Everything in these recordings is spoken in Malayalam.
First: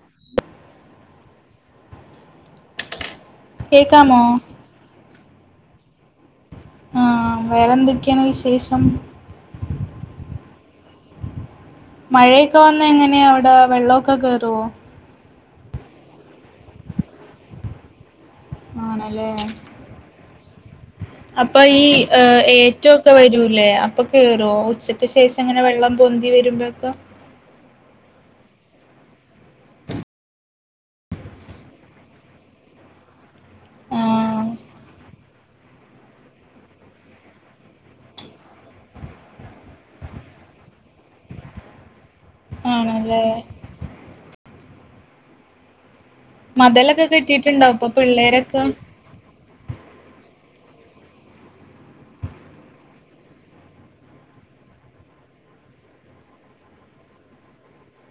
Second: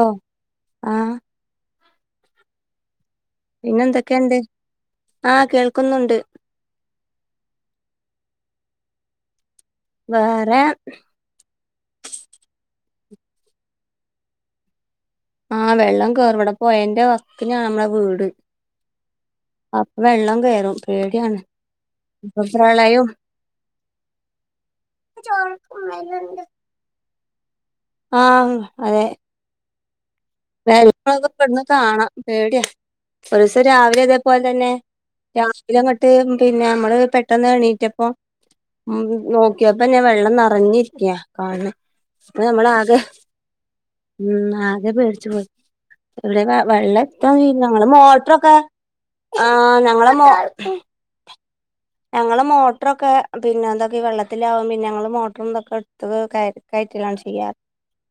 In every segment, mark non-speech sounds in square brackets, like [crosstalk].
ഓഹ് ആഹ് പിന്നെ കേക്കാമോ എന്തൊക്കെയുണ്ട് ആ കേൾക്കുന്നുണ്ട് ആ വേറെന്തൊക്കെയാണ് വിശേഷം വേറെ മഴയൊക്കെ വന്നാ എങ്ങനെയാ അവിടെ വെള്ളവൊക്കെ കേറുവോ ആ വെള്ളം കേറും ഇവിടെ പൊയേന്റെ വക്കിനാ നമ്മടെ വീട് ആണല്ലേ അപ്പം വെള്ളം കേറും പേടിയാണ് അപ്പൊ ഈ ഇപ്പൊ ഏറ്റം പ്രളയും ഒക്കെ വരൂല്ലേ അപ്പൊ കേറുവോ ഉച്ചക്ക് ശേഷം അങ്ങനെ വെള്ളം പൊന്തി വരുമ്പപ്പം ആഹ് അതെ വെള്ളവൊക്കെ ഇവിടുന്ന് കാണാം പേടിയാ ഒരു ദിവസം ആ രാവിലെ ഇതേപോലെ തന്നെ രാവിലങ്ങോട്ട് പിന്നെ നമ്മള് പെട്ടെന്ന് എണീറ്റപ്പം ഉം നോക്കിയപ്പം ഞാൻ വെള്ളം നറഞ്ഞിരിക്കയാ കാണണേ. ന്ന് നമ്മളാകെ ആണല്ലേ ഉം ആകെ പേടിച്ചു പോയി. ഇവിടെ വെ മതലൊക്കെ വെള്ളം ഇപ്പംഇല്ല കെട്ടിട്ടുണ്ടോ ഞങ്ങള് അപ്പൊ മോട്ടറൊക്കെ പിള്ളേരൊക്കെ ആഹ് ഞങ്ങളെ മോ ഞങ്ങള് മോട്ടറൊക്കെ പിന്നെ എന്താക്കി വെള്ളത്തിലാകും പിന്നെ ഞങ്ങള് മോട്ടർ എന്തൊക്കെ എടുത്ത് കയറ്റ് കയറ്റലാണ് ചെയ്യാറ്. [inaudible]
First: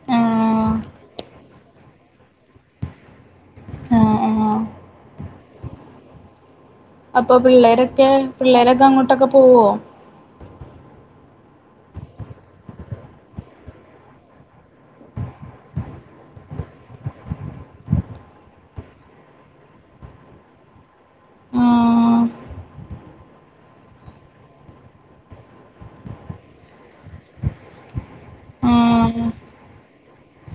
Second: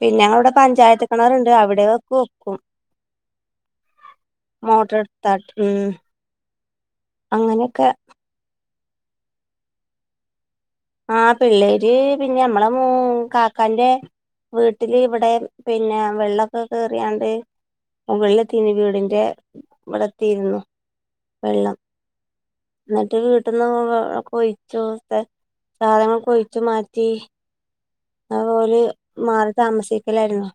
പിന്നെ ആ ഞങ്ങളവിടെ പഞ്ചായത്ത് കെണറുണ്ട് അവിടെക്കെ വെക്കും. ആ ആ മോട്ടർ എടുത്താ ഉം അപ്പൊ അങ്ങനെയൊക്കെ പിള്ളേരൊക്കേ പിള്ളേരൊക്കെ അങ്ങോട്ടെക്കെ പോവ്വോ? ആഹ് പിള്ളേര് പിന്നെ ഞമ്മള് മൂ കാക്കാന്റെ വീട്ടില് ഇവിടെ പിന്നെ വെള്ളൊക്കെ കേറിയാണ്ട് [unintelligible] വീടിന്റെ ഇവിടെത്തിരുന്നു ആ വെള്ളം- എന്നിട്ട് വീട്ടിന്ന് വെള്ളക്കെ കൊഴിച്ചൊക്കേ സാധനങ്ങൾ കൊഴിച്ചു മാറ്റി ആ അതുപോലെ മാറി താമസിക്കലായിരുന്നു.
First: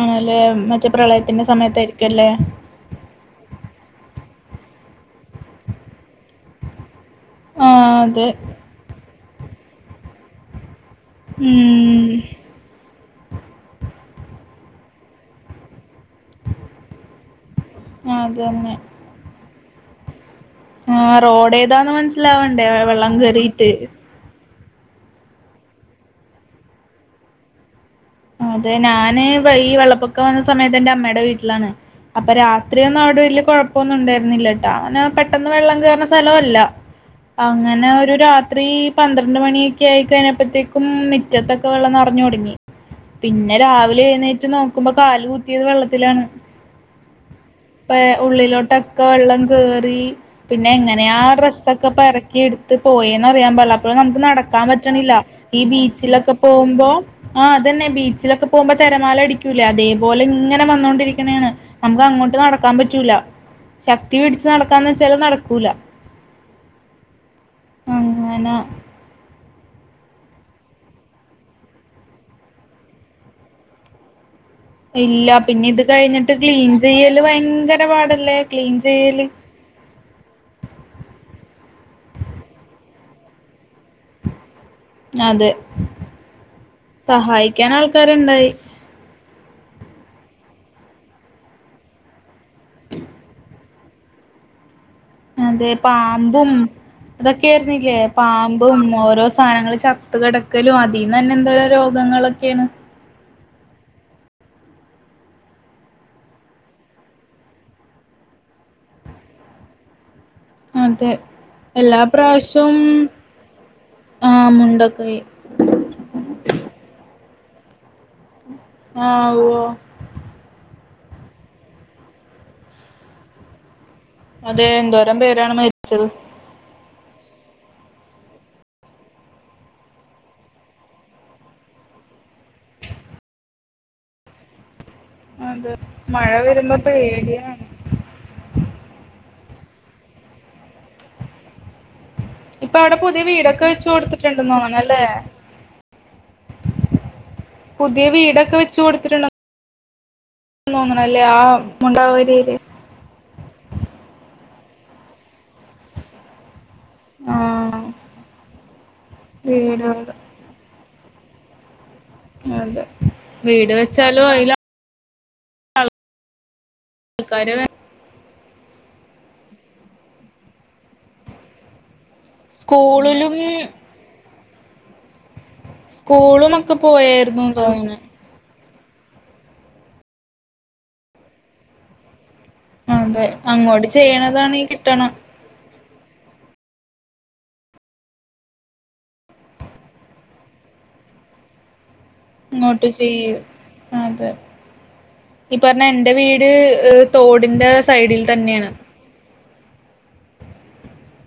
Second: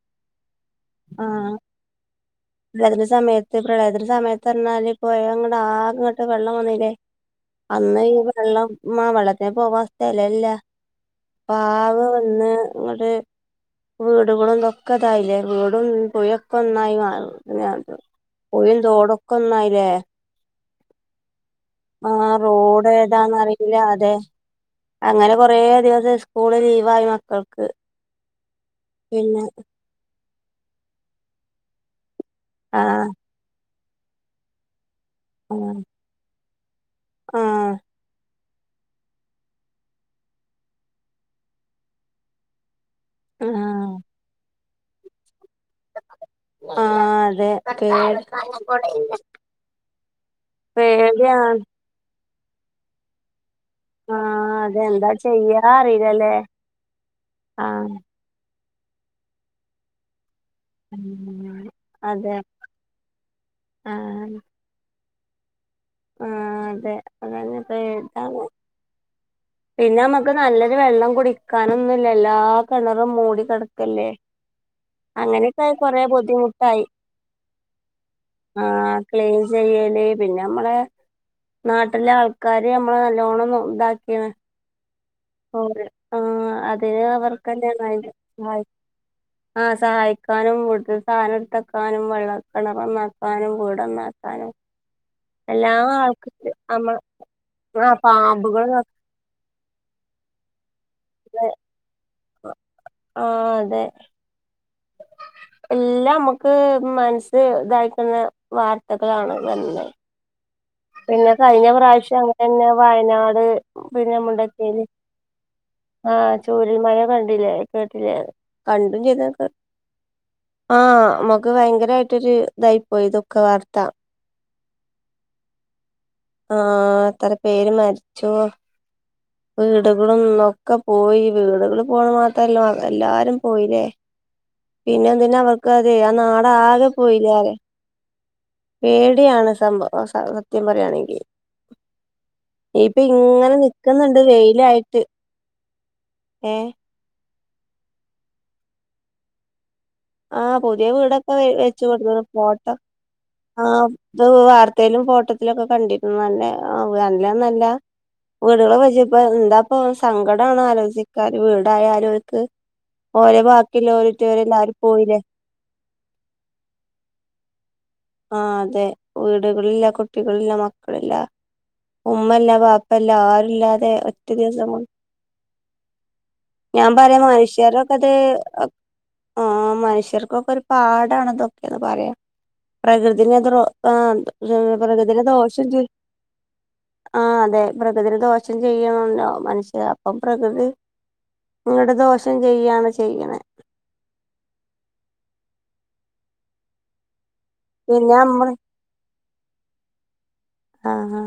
ആഹ് അല്ലെ മറ്റേ പ്രളയത്തിന്റെ സമയത്തയിരിക്കുംല്ലേ [unintelligible] പ്രതിന്റെ സമയത്ത് പ്രളയത്തിന് സമയത്ത്ന്നാൽ ഇ പോയ അങ്ങോ ആറിന്ന് അങ്ങോട്ട് വെള്ളം വന്നില്ലേ- ആ അന്ന് ഈ അതെ വെള്ളം മാ വെള്ളത്തിന് പോവാ സ്ഥലല്ല. പാവ് ഉം വന്ന് ഇങ്ങട് വീടുകളൊന്നൊക്കെതായില്ലേ വീടും പോയൊക്കെ ഒന്നായി മാറും. പിന്നേതോ അതന്നെ പൂയേം തോടൊക്കെ ഒന്നായില്ലേ ആഹ് റോടെതാന്ന് ആ മനസിലാവണ്ടേ വെ റോഡ് വെള്ളം കേറിട്ട്- ഏതാന്നറിയില്ല അതെ അങ്ങനെ കൊറേ ദിവസം സ്കൂള് ലീവായി മക്കൾ- അതെ ഞാന് വെ ഈ വെള്ളപ്പൊക്കം വന്ന സമയത്ത് എന്റെ അമ്മേടെ വീട്ടിലാണ്. അപ്പ ആ രാത്രിയൊന്നും അവിടെ വലിയ കൊഴപ്പമൊന്നും ഉണ്ടായിരുന്നില്ലട്ട അങ്ങനെ പെട്ടെന്ന് ആ വെള്ളം കേയറുന്ന സ്ഥലംല്ല. ആ അങ്ങനെ ഒരു രാത്രി പന്ത്രണ്ട് മണിയൊക്കെ ആയി കഴിഞ്ഞപ്പഴത്തേക്കും മിറ്റത്തൊക്കെ വെള്ളം നെറഞ്ഞൊട്ങ്ങി- ആ പിന്നെ രാവിലെ എഴുന്നേറ്റ് നോക്കുമ്പോ കാല് കുത്തിയത് വെള്ളത്തിലാണ്. ആ അതെ പ്പ പേടി ഉള്ളിലോട്ടൊക്കെ വെള്ളം കേറി പിന്നെ എങ്ങനെ ആ പേടിയാണ് ഡ്രസൊക്കെ പറക്കി എടുത്ത് പോയന്നറിയാൻ പാടില്ല അപ്പോ നമുക്ക് ആഹ് നടക്കാൻ അതെന്താ പറ്റണില്ല ചെയ്യാ ഈ അറിയില്ലല്ലേ ബീച്ചിലൊക്കെ പോകുമ്പോ ആഹ്- ബീച്ചിലോക്കെ പോവുമ്പോ തെരമാലടിക്കൂലെ അതെ പോലെ ഇങ്ങനെ വന്നോണ്ടിരിക്ണ്ന്ന് ഉം നമുക്ക് അതെ അങ്ങോട്ട് നടക്കാൻ പറ്റൂല ശക്തി ആഹ് പിടിച്ച് നട ക്കന്ന് ചാലീം നടക്കൂല- ആഹ് അതേ അതന്നപ്പേതാണ്. അങ്ങനെ പിന്നെമ്മക്ക് നല്ലൊരു വെള്ളം കുടിക്കാനൊന്നല്ല എല്ലാ കെണറും മൂടി കെടക്കല്ലേ [inaudible] ഇല്ല പിന്നെ ഇത് കഴിഞ്ഞിട്ട് ക്ലീൻ ബുദ്ധിമുട്ടായി ചെയ്യല് ഭയങ്കര പാടല്ലേ ക്ലീൻ ചെയ്യല് ചെയ്യലേ പിന്നെ നമ്മളെ നാട്ടിലെ ആൾക്കാര് നമ്മള നല്ലോണം നോ താക്കിണ് അതെ ഓഹ് അതേ അധികം സഹായിക്കാൻ അവർക്ക്ന്നെയാണ് ആൾക്കാരുണ്ടായി [unintelligible] ആഹ് സഹായിക്കാനും വീട്ടിൽ സാനം എടുത്തക്കാനും വെള്ളം കെണറന്നാക്കാനും വീടന്നാക്കാനും അതെ പാമ്പും നമ്മ അതൊക്കെ ആ ആയിരുന്നില്ലേ പാമ്പുകൾ പാമ്പും ഓരോ സാനങ്ങള് ച ത്ത് കെടക്കലും അതിന്നന്നെ എന്തോ രോഗങ്ങളൊക്കെണ്- ആഹ് അതെ. [inaudible] എല്ലാം മ്മക്ക് മനസ്സ് ഇതായിക്കുന്ന വാർത്തകളാണ് വരണൊ അതെ പിന്നെ കഴിഞ്ഞ എല്ലാ പ്രാവശ്യം അങ്ങനെന്നെ പ്രാവശ്യവും വയനാട് പിന്നെ ആ മുണ്ടക്കയില്. മുണ്ടക്കൈ ആഹ് ചുരൽ ൽമഴ കണ്ടില്ലേ കേട്ടില്ലേ കണ്ടും ആ ചെയ്ത്. കേ.. ഓ ആമക്ക് ഭയങ്കരമായിട്ടൊരു ഇതായി പോയി ദുഃഖ വാർത്ത. അതെ എന്തോരം പേരാണ് മരിച്ചത്. ആഹ എത്ര പേര് മരിച്ചു. വീടുകളുംന്നൊക്കെ പോയി വീടുകൾ പോണ മാത്രല്ല എല്ലാരും പോയില്ലേ? പിന്നെ എന്തിനാ അവർക്ക് അതെ ആ മഴ നാട് വരുമ്പോ ആകെ പോയില്ലൊറ പേടിയാണ് പേടയാണ് സംഭവ സത്യം പറിയാണെങ്കിൽ ഇപ്പൊ അവിടെ യിപ്പൊ പുതിയ ഇങ്ങനെ വീടൊക്കെ വെച്ച് നിക്കുന്നുണ്ട്. കൊടുത്തിട്ടുണ്ടെന്ന് വെയിലായിട്ട് തോന്നണല്ലേ ഏ പുതിയ വീടൊക്കെ വെച്ച് കൊടുത്തിട്ടുണ്ടോ ആഹ പുതിയ വീടൊക്കെ ആ വെചു കൊടുത്ത് മുണ്ടാവൂരയില് പോട്ട ആ ഇത് വാർത്തയിലും ഫോട്ടത്തിലുംക്കെ കണ്ടിരുന്നു. നല്ല ആ അല്ല ആ നല്ല വീടുകള് വൊച്ച് ഇപ്പ എന്താപ്പോ വീടുകള് സങ്കട വടണോ ആലോചിക്കാറ് വീടായാലുംക്ക് അതെ ഓരെ വീട് ബാക്കി ലോരിറ്റോരെ എല്ലാവരും പോയില്ലേ. ആ ആൾക്കാര് ആ അതെ വീടുകളില്ല കുട്ടികളില്ല മക്കളില്ല. ഉമ്മല്ല, പാപ്പല്ല, സ്കൂളിലും ആരുല്ലാതെ ഒറ്റ ദിവസം കൊണ്ട്. സ്കൂളുമൊക്കെ ഞാൻ പറയാം പോയായിരുന്നു മനുഷ്യർക്കെ തോന്നുന്നു തെ ആഹ് മനുഷ്യർക്കൊക്ക ഒര് പാടാണ് ഇതൊക്കെന്ന് പറയാം. അതെ പ്രകൃതിന്റക്ക റൊ അങ്ങോട്ട് ആഹ് ചെയ്യണതാണെങ്കി പ്രകൃ കിട്ടണം പ്രകൃതിന്റ ദോഷജ്ജോയും ആഹ് അതെ പ്രകൃതില് ദോഷം ചെയ്യുന്നോണ്ടവും മനുഷ്യ അപ്പം പ്രകൃതി ഇങ്ങട് ദോഷം ഇങ്ങോട്ട് ചെയ്യാണ് ചെയ്യ ചെയ്യണ്. അതെ ഈ പറഞ്ഞ എന്റെ വീട് അ തോടിന്റ പിന്നെ സൈഡിൽ നമ്മള് തന്നെയാണ്. ആഹ് ഹ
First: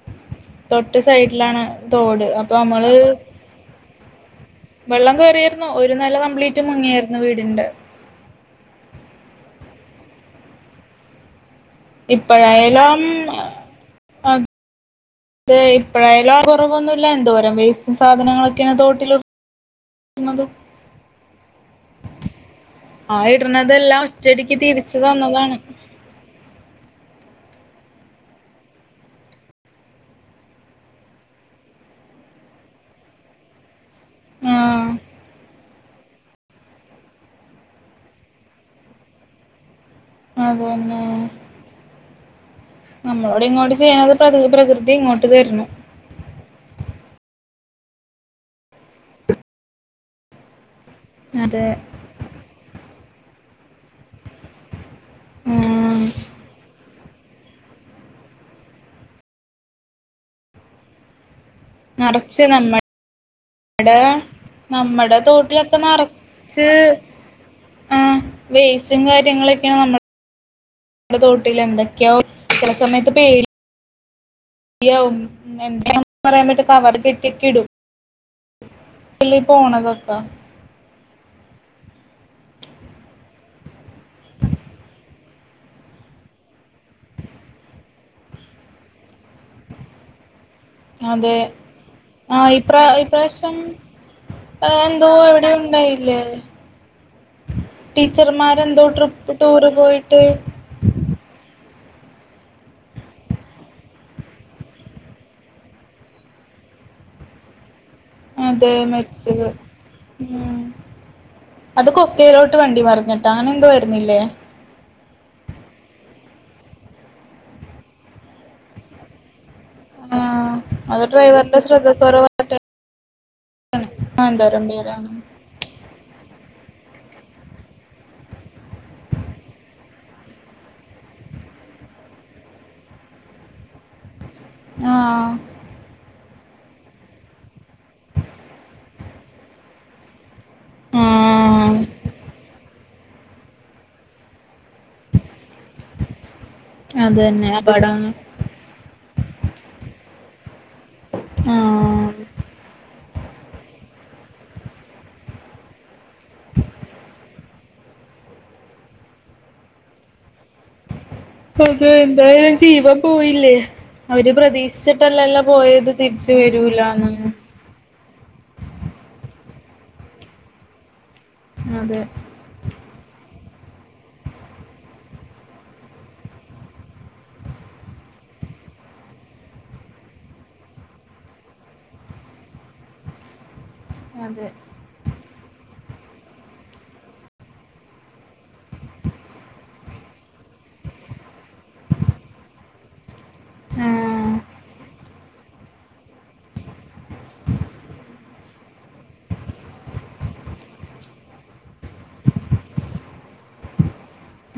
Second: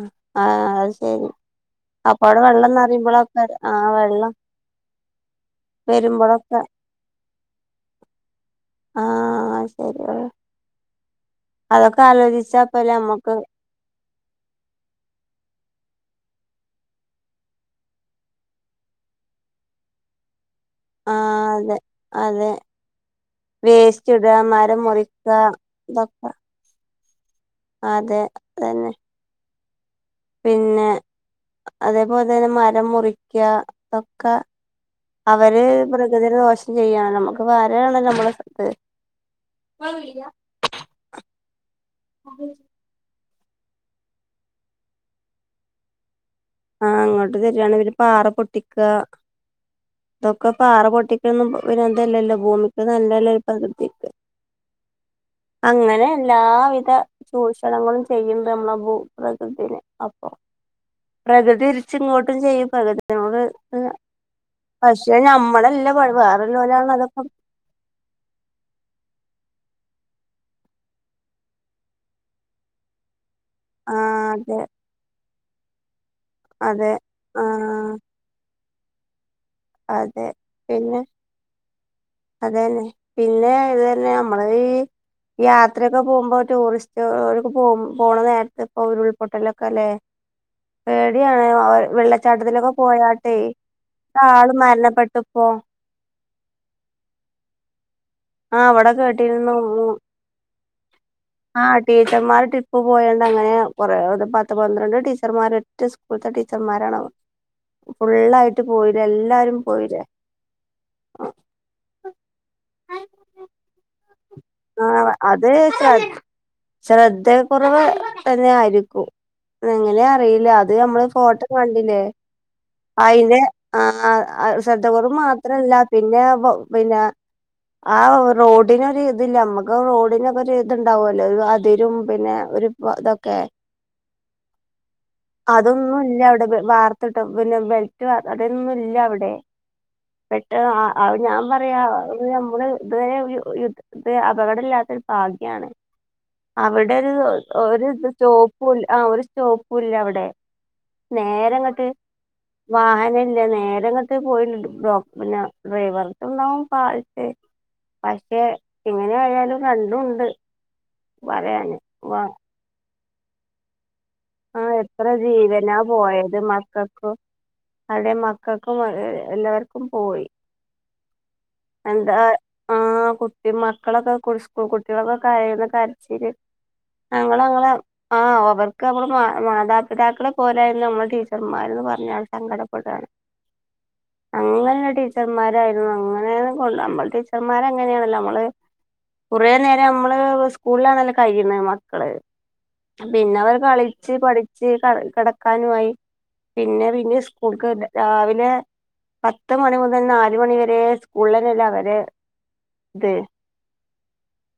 ആഹ് അത് തൊട്ട് ശെരി സൈഡിലാണ് തോട് അപ്പംഅവടെ അപ്പൊ വെള്ളം നമ്മള് നറയുമ്പോൾ ഒക്കെ ആഹ് വെള്ളം വെള്ളം കെറിയാരുന്നു ഒര് നെല വരുമ്പോഴൊക്കെ കംപ്ലീറ്റ് മുങ്ങിയാര്ന്നു. വീടിന്റ ആഹ് ശരിയാണ് അതൊക്ക ആലോചിച്ചാപ്പല്ലേ ഇപ്പഴായാലും നമ്മക്ക് തെ ഇപ്പഴായാലും കൊറവൊന്നൂല എന്തോരം വേസ്റ്റ് സാധനങ്ങളൊക്കെയ തോട്ടിലോ മകളും ആഹ് അതെ അതെ ആ ഇടണതെല്ലാം വേസ്റ്റ് ഇട ഒറ്റയടിക്ക് മരം തിരിച്ചു മുറിക്ക തന്നതാണ് ഇതൊ അതെ അതന്നെ പിന്നെ അതേപോലത്തന്നെ മരം മുറിക്ക. ഒക്കൊ ആ അവര് പ്ര പ്രകൃതിനെ ദോഷം ചെയ്യാം നമ്മക്ക് വേറെ ആണല്ലോ നമ്മള സൊത്ത് അതന്നെ നമ്മളോട് ഇങ്ങോട്ട് ചെയ്യണത് പ്രകൃ പ്രകൃതി ഇങ്ങോട്ട് തര്ണു. ആഹ് അങ്ങോട്ട് തരാണ് പിന്നൊ പാറ പൊട്ടിക്ക ഇതൊക്ക പാറ പൊട്ടി ഇതൊന്നും അത് ഇതല്ലല്ലോ ഭൂമിക്ക് നല്ല അല്ലേൽ ഇപ്പ പ്രകൃതിക്ക് ഉം അങ്ങനെ എല്ലാവിധ ചൂഷണങ്ങളും ചെയ്യണ്ട് അമ്മളൊ ഭൂപ്രകൃതിനെ അപ്പൊ പ്രകൃതി തിരിച്ച് ഇങ്ങോട്ടും നറച്ച് ചെയ്യും നമ്മടെ പ്രകൃതി നമ്മക്ക് അ നമ്മടെ പക്ഷെ തോട്ടിലൊക്കെ ഞമ്മളെല്ല [unintelligible] വേറോള്ളൊരാണ് അതൊക്ക ആഹ് വേസ്റ്റും കാര്യങ്ങളെക്കെയാണ് നമ്മ തോട്ടിലെന്തക്കെയോ ചെല സമയത്ത് പേടി ആഹ് അതെ യവും എന്താണെന്ന് പറയാം മെറ്റെ അതെ കവറി കെട്ടി ഒക്കെഇടും ആഹ് അതെ [unintelligible] പിന്നെ അതെന്നെ പിന്നെ ഇത് തന്നെ നമ്മള് ഈ യാത്രയൊക്കെ പോകുപോ ടൂറിസ്റ്റ് അ അവരെക്ക പോ പോണ നേരത്ത് ഇപ്പൊ ഉരുൾപൊട്ടലൊക്ക അല്ലെ അതെ ആ വെള്ളച്ചാട്ടത്തിലൊക്കെ ഇപ്ര ഇ പോയാട്ടെ പ്രാവശ്യം ആള് ആ എന്തോ മരണപ്പെട്ടു ഇപ്പോ എവിടെ ഉണ്ടായില്ലേ ആ ടീച്ചർമാരെന്തോ അവിടെ ട്രിപ്പ് കേട്ടിരുന്നു ടൂറ് പോയിട്ട് ആഹ് ടീച്ചർമാര് ട്രിപ്പ് പോയണ്ടങ്ങനെ കൊറേ പത്ത് പന്ത്രണ്ട് ടീച്ചർമാര് ഒറ്റ സ് സ്കൂൾത്തെ ടീച്ചർമാരാണാ [inaudible] ഫുള്ളായിട്ട് അതെ പോയിണ് മരിച്ചത് എല്ലാരും പോയിണ് ഉം അത് കൊക്കയിലോട്ട് വണ്ടി മറിഞ്ഞിട്ട അങ്ങനെ എന്തോ ആയിരുന്നില്ലേ ആഹ് അത് ശ്ര ശ്രദ്ധ കൊറവ് തന്നെ ആയിരിക്കും എങ്ങനെ അറിയില്ല ആഹ് അത് നമ്മൾ ഫോട്ടോ ഡ്രൈവറിന്റെ കണ്ടില്ലേ ശ്രദ്ധക്കുറവായിട്ട് ആയിന്റെ അ ആഹ് എന്തോരം ശ്രദ്ധ പേരാണ് കൊറവ് മാ തല്ല പിന്നെ വ പിന്നെ ആ റോഡിനൊര് അതില്ല അമ്മക്ക് റോഡിനെക്ക ഒര്ഇത്ണ്ടാവോല്ലോ അതിരും പിന്നെ ഒര് പ ഇതൊക്കെ ആഹ് അതൊന്നും ഇല്ല അവിടെ വ് വാർത്തട്ടം പിന്നെ ബെൽറ്റ് വാർ അതൊന്നും ഇല്ല അവി ടെ പെട്ടന്നാ അ ഞാൻ ആഹ് പറയാ അത് ഞമ്മള് ഇതെ ഒരു യു ഇത് അപകട ഇല്ലാത്തൊര് ഭാഗ്യാണ് അവിടെ ഒര് അതന്നെ ഒരു ഇത് അപടാണ് സ്റ്റോ പുൽ ആഹ് ഒര് സ്റ്റോപ്പൂല്ല അവിടെ നേരങ്ങട്ട് ആഹ് വാഹന ഇല്ല നേര അങ്ങട്ട് പോയിടുണ്ടും ബ്ലോ പിന്നെ ഡ്രൈവർത്തുണ്ടാവും പാലത്തെ പക്ഷെ ഇങ്ങനെ ആയാലും രണ്ടു ഉണ്ട് അത് എന്തായാലും ജീവൻ പോയില്ലേ അവർ ആ എത്ര പ്രതീക്ഷിച്ചിട്ടല്ലല്ലോ ജീവനാ പോയത് തിരിച്ച് മക്കൾക്കും വരൂലാന്നെന്ന് അവിടെ മക്കക്കും ഏഹ് എല്ലാർക്കും പോയി അതെ എന്താ ആഹ് കുട്ടി മക്കളൊക്കെ കുൾ സ്കൂൾ കുട്ടികളൊക്കെ കരയണ കരച്ചില് ഞങ്ങളെങ്ങളെ ആഹ് ഓവർ നമ്മുടെ മാ മാതാപിതാക്കളെ പോലെയാരുന്നു നമ്മൾ ടീച്ചർമാര്ന്ന് പറഞ്ഞാണ്ട് സങ്കടപ്പെടുവാണ് അതെ അങ്ങനെ ആഹ് ടീ ടീച്ചർമാരായിരുന്നു അങ്ങനെയാ കൊണ്ട് നമ്മൾ ടീച്ചർമാര് അങ്ങനെയാണല്ലോ നമ്മള് കുറേ നേരം നമ്മള് സ്കൂളിലാണല്ലോ കഴിയുന്നെ മക്കള് പിന്നെവർ കളിച്ച് ആഹ് പഠിച്ച് കെ കെടക്കാനുവായി പിന്നെ പിന്നെ സ്കൂൾക്ക് രാവിലെ പത്ത് മണി മുതൽ നാല് മണി വരെ സ്കൂളിനല്ലേ അവര് ദെ [inaudible]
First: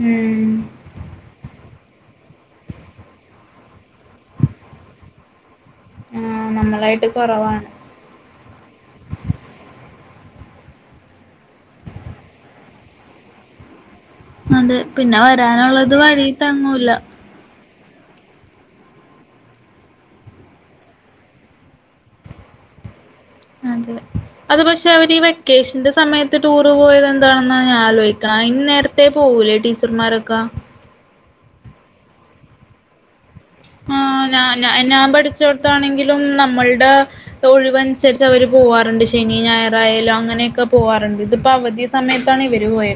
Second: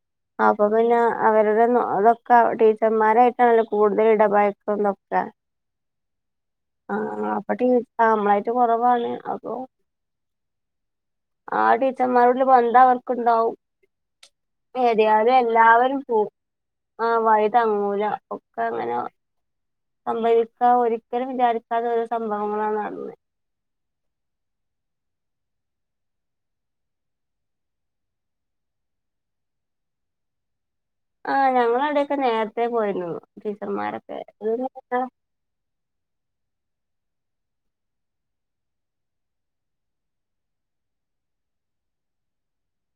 ഉം അപ്പ പിന്നെ അവരുടെ നോ അതൊക്ക ടീച്ചർമാരായിട്ടാണല്ലോ കൂടുതൽ ഇടപഴക്കലൊക്കെ ആഹ് നമ്മളായിട്ട് ആഹ് അപ്പ കൊറവാണ് ടീ ആഹ് നമ്മളായിട്ട് കൊറവാണ് അപ്പൊ ആഹ് ടീച്ചർമാരോടുള്ള ബന്ധം അവർക്കുണ്ടാവും അതെ പിന്നെ ഏതയാലും വരാനുള്ളത് എല്ലാവരും വഴി പോവും തങ്ങൂല ആഹ് വയ തങ്ങൂലാ ഒക്ക അങ്ങനെ സംഭവിക്കാ ഒരിക്കലും വിചാരിക്കാത ഒരോ സംഭവങ്ങളാ നടന്നേ അതെ അത് പക്ഷെ അവര് ഈ വെക്കേഷന്റെ സമയത്ത് ടൂറ് പോയത് എന്താണെന്ന ഞാൻ ആലോയിക്കണേ അഇൻ നേരത്തെ പോവൂലേ ടീ ച്ചർമാരൊക്ക ആ ഞങ്ങളവിടെയൊക്കെ നേരത്തെ പോയിരുന്നു ടീച്ചർമാരൊക്കെ ഇത് [unintelligible] ച്ച് കൊടുത്താണെങ്കിലും നമ്മൾടെ തൊഴിവനുസരിച്ച് അവര് പോവാറുണ്ട് ശനി ഞായറായാലും അങ്ങനെയൊക്കെ പോവാാറുണ്ട് ഇതിപ്പോ അവധി സ് സമയത്താണ് ഇവര് പോയെ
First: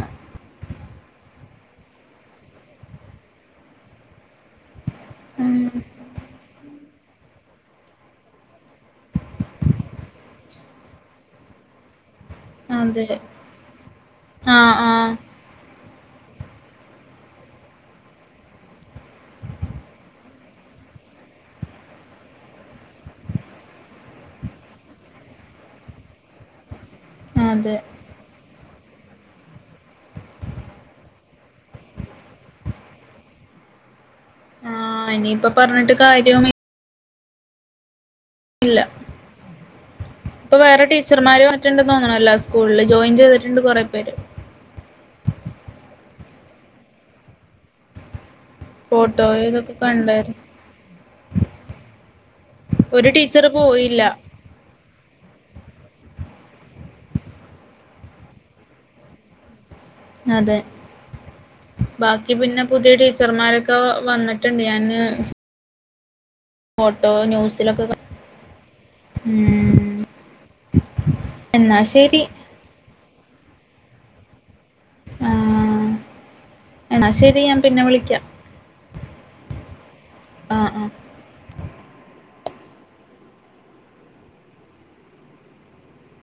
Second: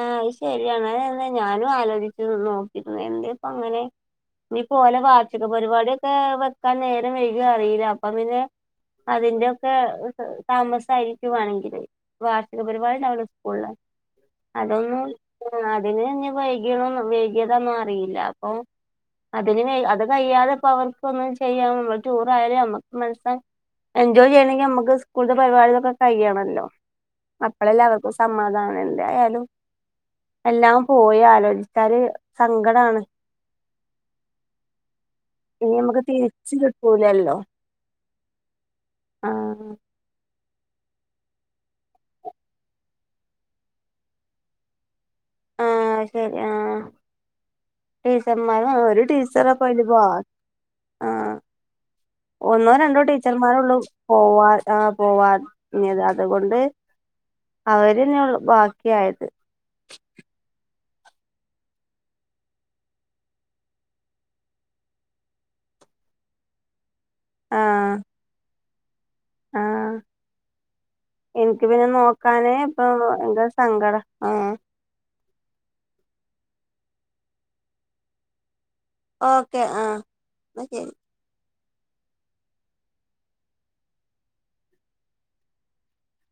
ആ അയ് ശരിയാണ് അതന്നെ ഞാനും ആലോചിച്ചു നോക്കിയിരുന്നു എന്തേ ഇപ്പങ്ങനെ? ഇനിപ്പോ ഓലെ വാർഷിക ഉം. പരിപാടിയൊക്കെ വെക്കാൻ നേരം വൈകിയോ അറിയില്ല അപ്പോം പിന്നെ അതിന്റെയൊക്കെ താമസായിരിക്കുവാണെങ്കില് വാർഷിക പരിപാടിണ്ട് അതെ. അവിടെ സ്കൂളില് ആഹ് അതൊന്നും ആഹ്. അതിന് ഇനി വൈകിയതോന്നും വൈകിയതാന്നൊ അറിയില്ല അപ്പൊ അതില് അത് കഴിയാതപ്പോ അവർക്ക് ഒന്നും ചെയ്യാനും ടൂർ ആയാലും അമ്മക്ക് മനസ്സാ എൻജോയ് ചെയ്യണെങ്കി നമുക്ക് സ്കൂൾത്തെ പരിപാടികളൊക്കെ കയ്യണല്ലോ അതെ. അപ്പളല്ലേ അവർക്കും സമാധാനം [unintelligible] ഏതായാലും എല്ലാം പോയി ആലോചിച്ചാല് സങ്കടാണ് ആ ഇനിയിപ്പൊ പറഞ്ഞിട്ട് കാര്യോമി ഊലേല്ലോ ആ ഇപ്പൊ വേറെ ടീച്ചർമാര് വന്ന്ട്ട്ണ്ട് തോന്നണല്ലൊ സ്കൂളില് ജോയിൻ ചെയ്തിട്ടുണ്ട് കൊറേ പേര് ആ ശരി ആ ടീച്ചർമാരും ആ ഒരു ഫോട്ടോ ടീച്ചറപ്പൊ ഇതൊക്കെ അയില് പോവാ കണ്ടായിരുന്നു. ആ ഒന്നോ രണ്ടോ ഒരു ടീച്ചർ ടീച്ചർമാര് ഉള്ളൂ പോയില്ല പോവാ ആ പോവാഞ്ഞത് അതുകൊണ്ട് അവരന്നെ ഉൾ ബാക്കിയായത് അതെ ബാക്കി പിന്നെ പുതിയ ടീച്ചർമാരൊക്കെ വന്നിട്ടണ്ട് ഞാന് ഫോട്ടോ ന്യൂസിലൊക്കെ ആഹ് ക ഉം ആഹ് എന്നാ ശരി ഇപ്പോ എന്താ സങ്കട ആ ആ എന്നാ ശരി ഞാൻ പിന്നെ വിളിക്കാം ഓക്കെ ആ ആ ആ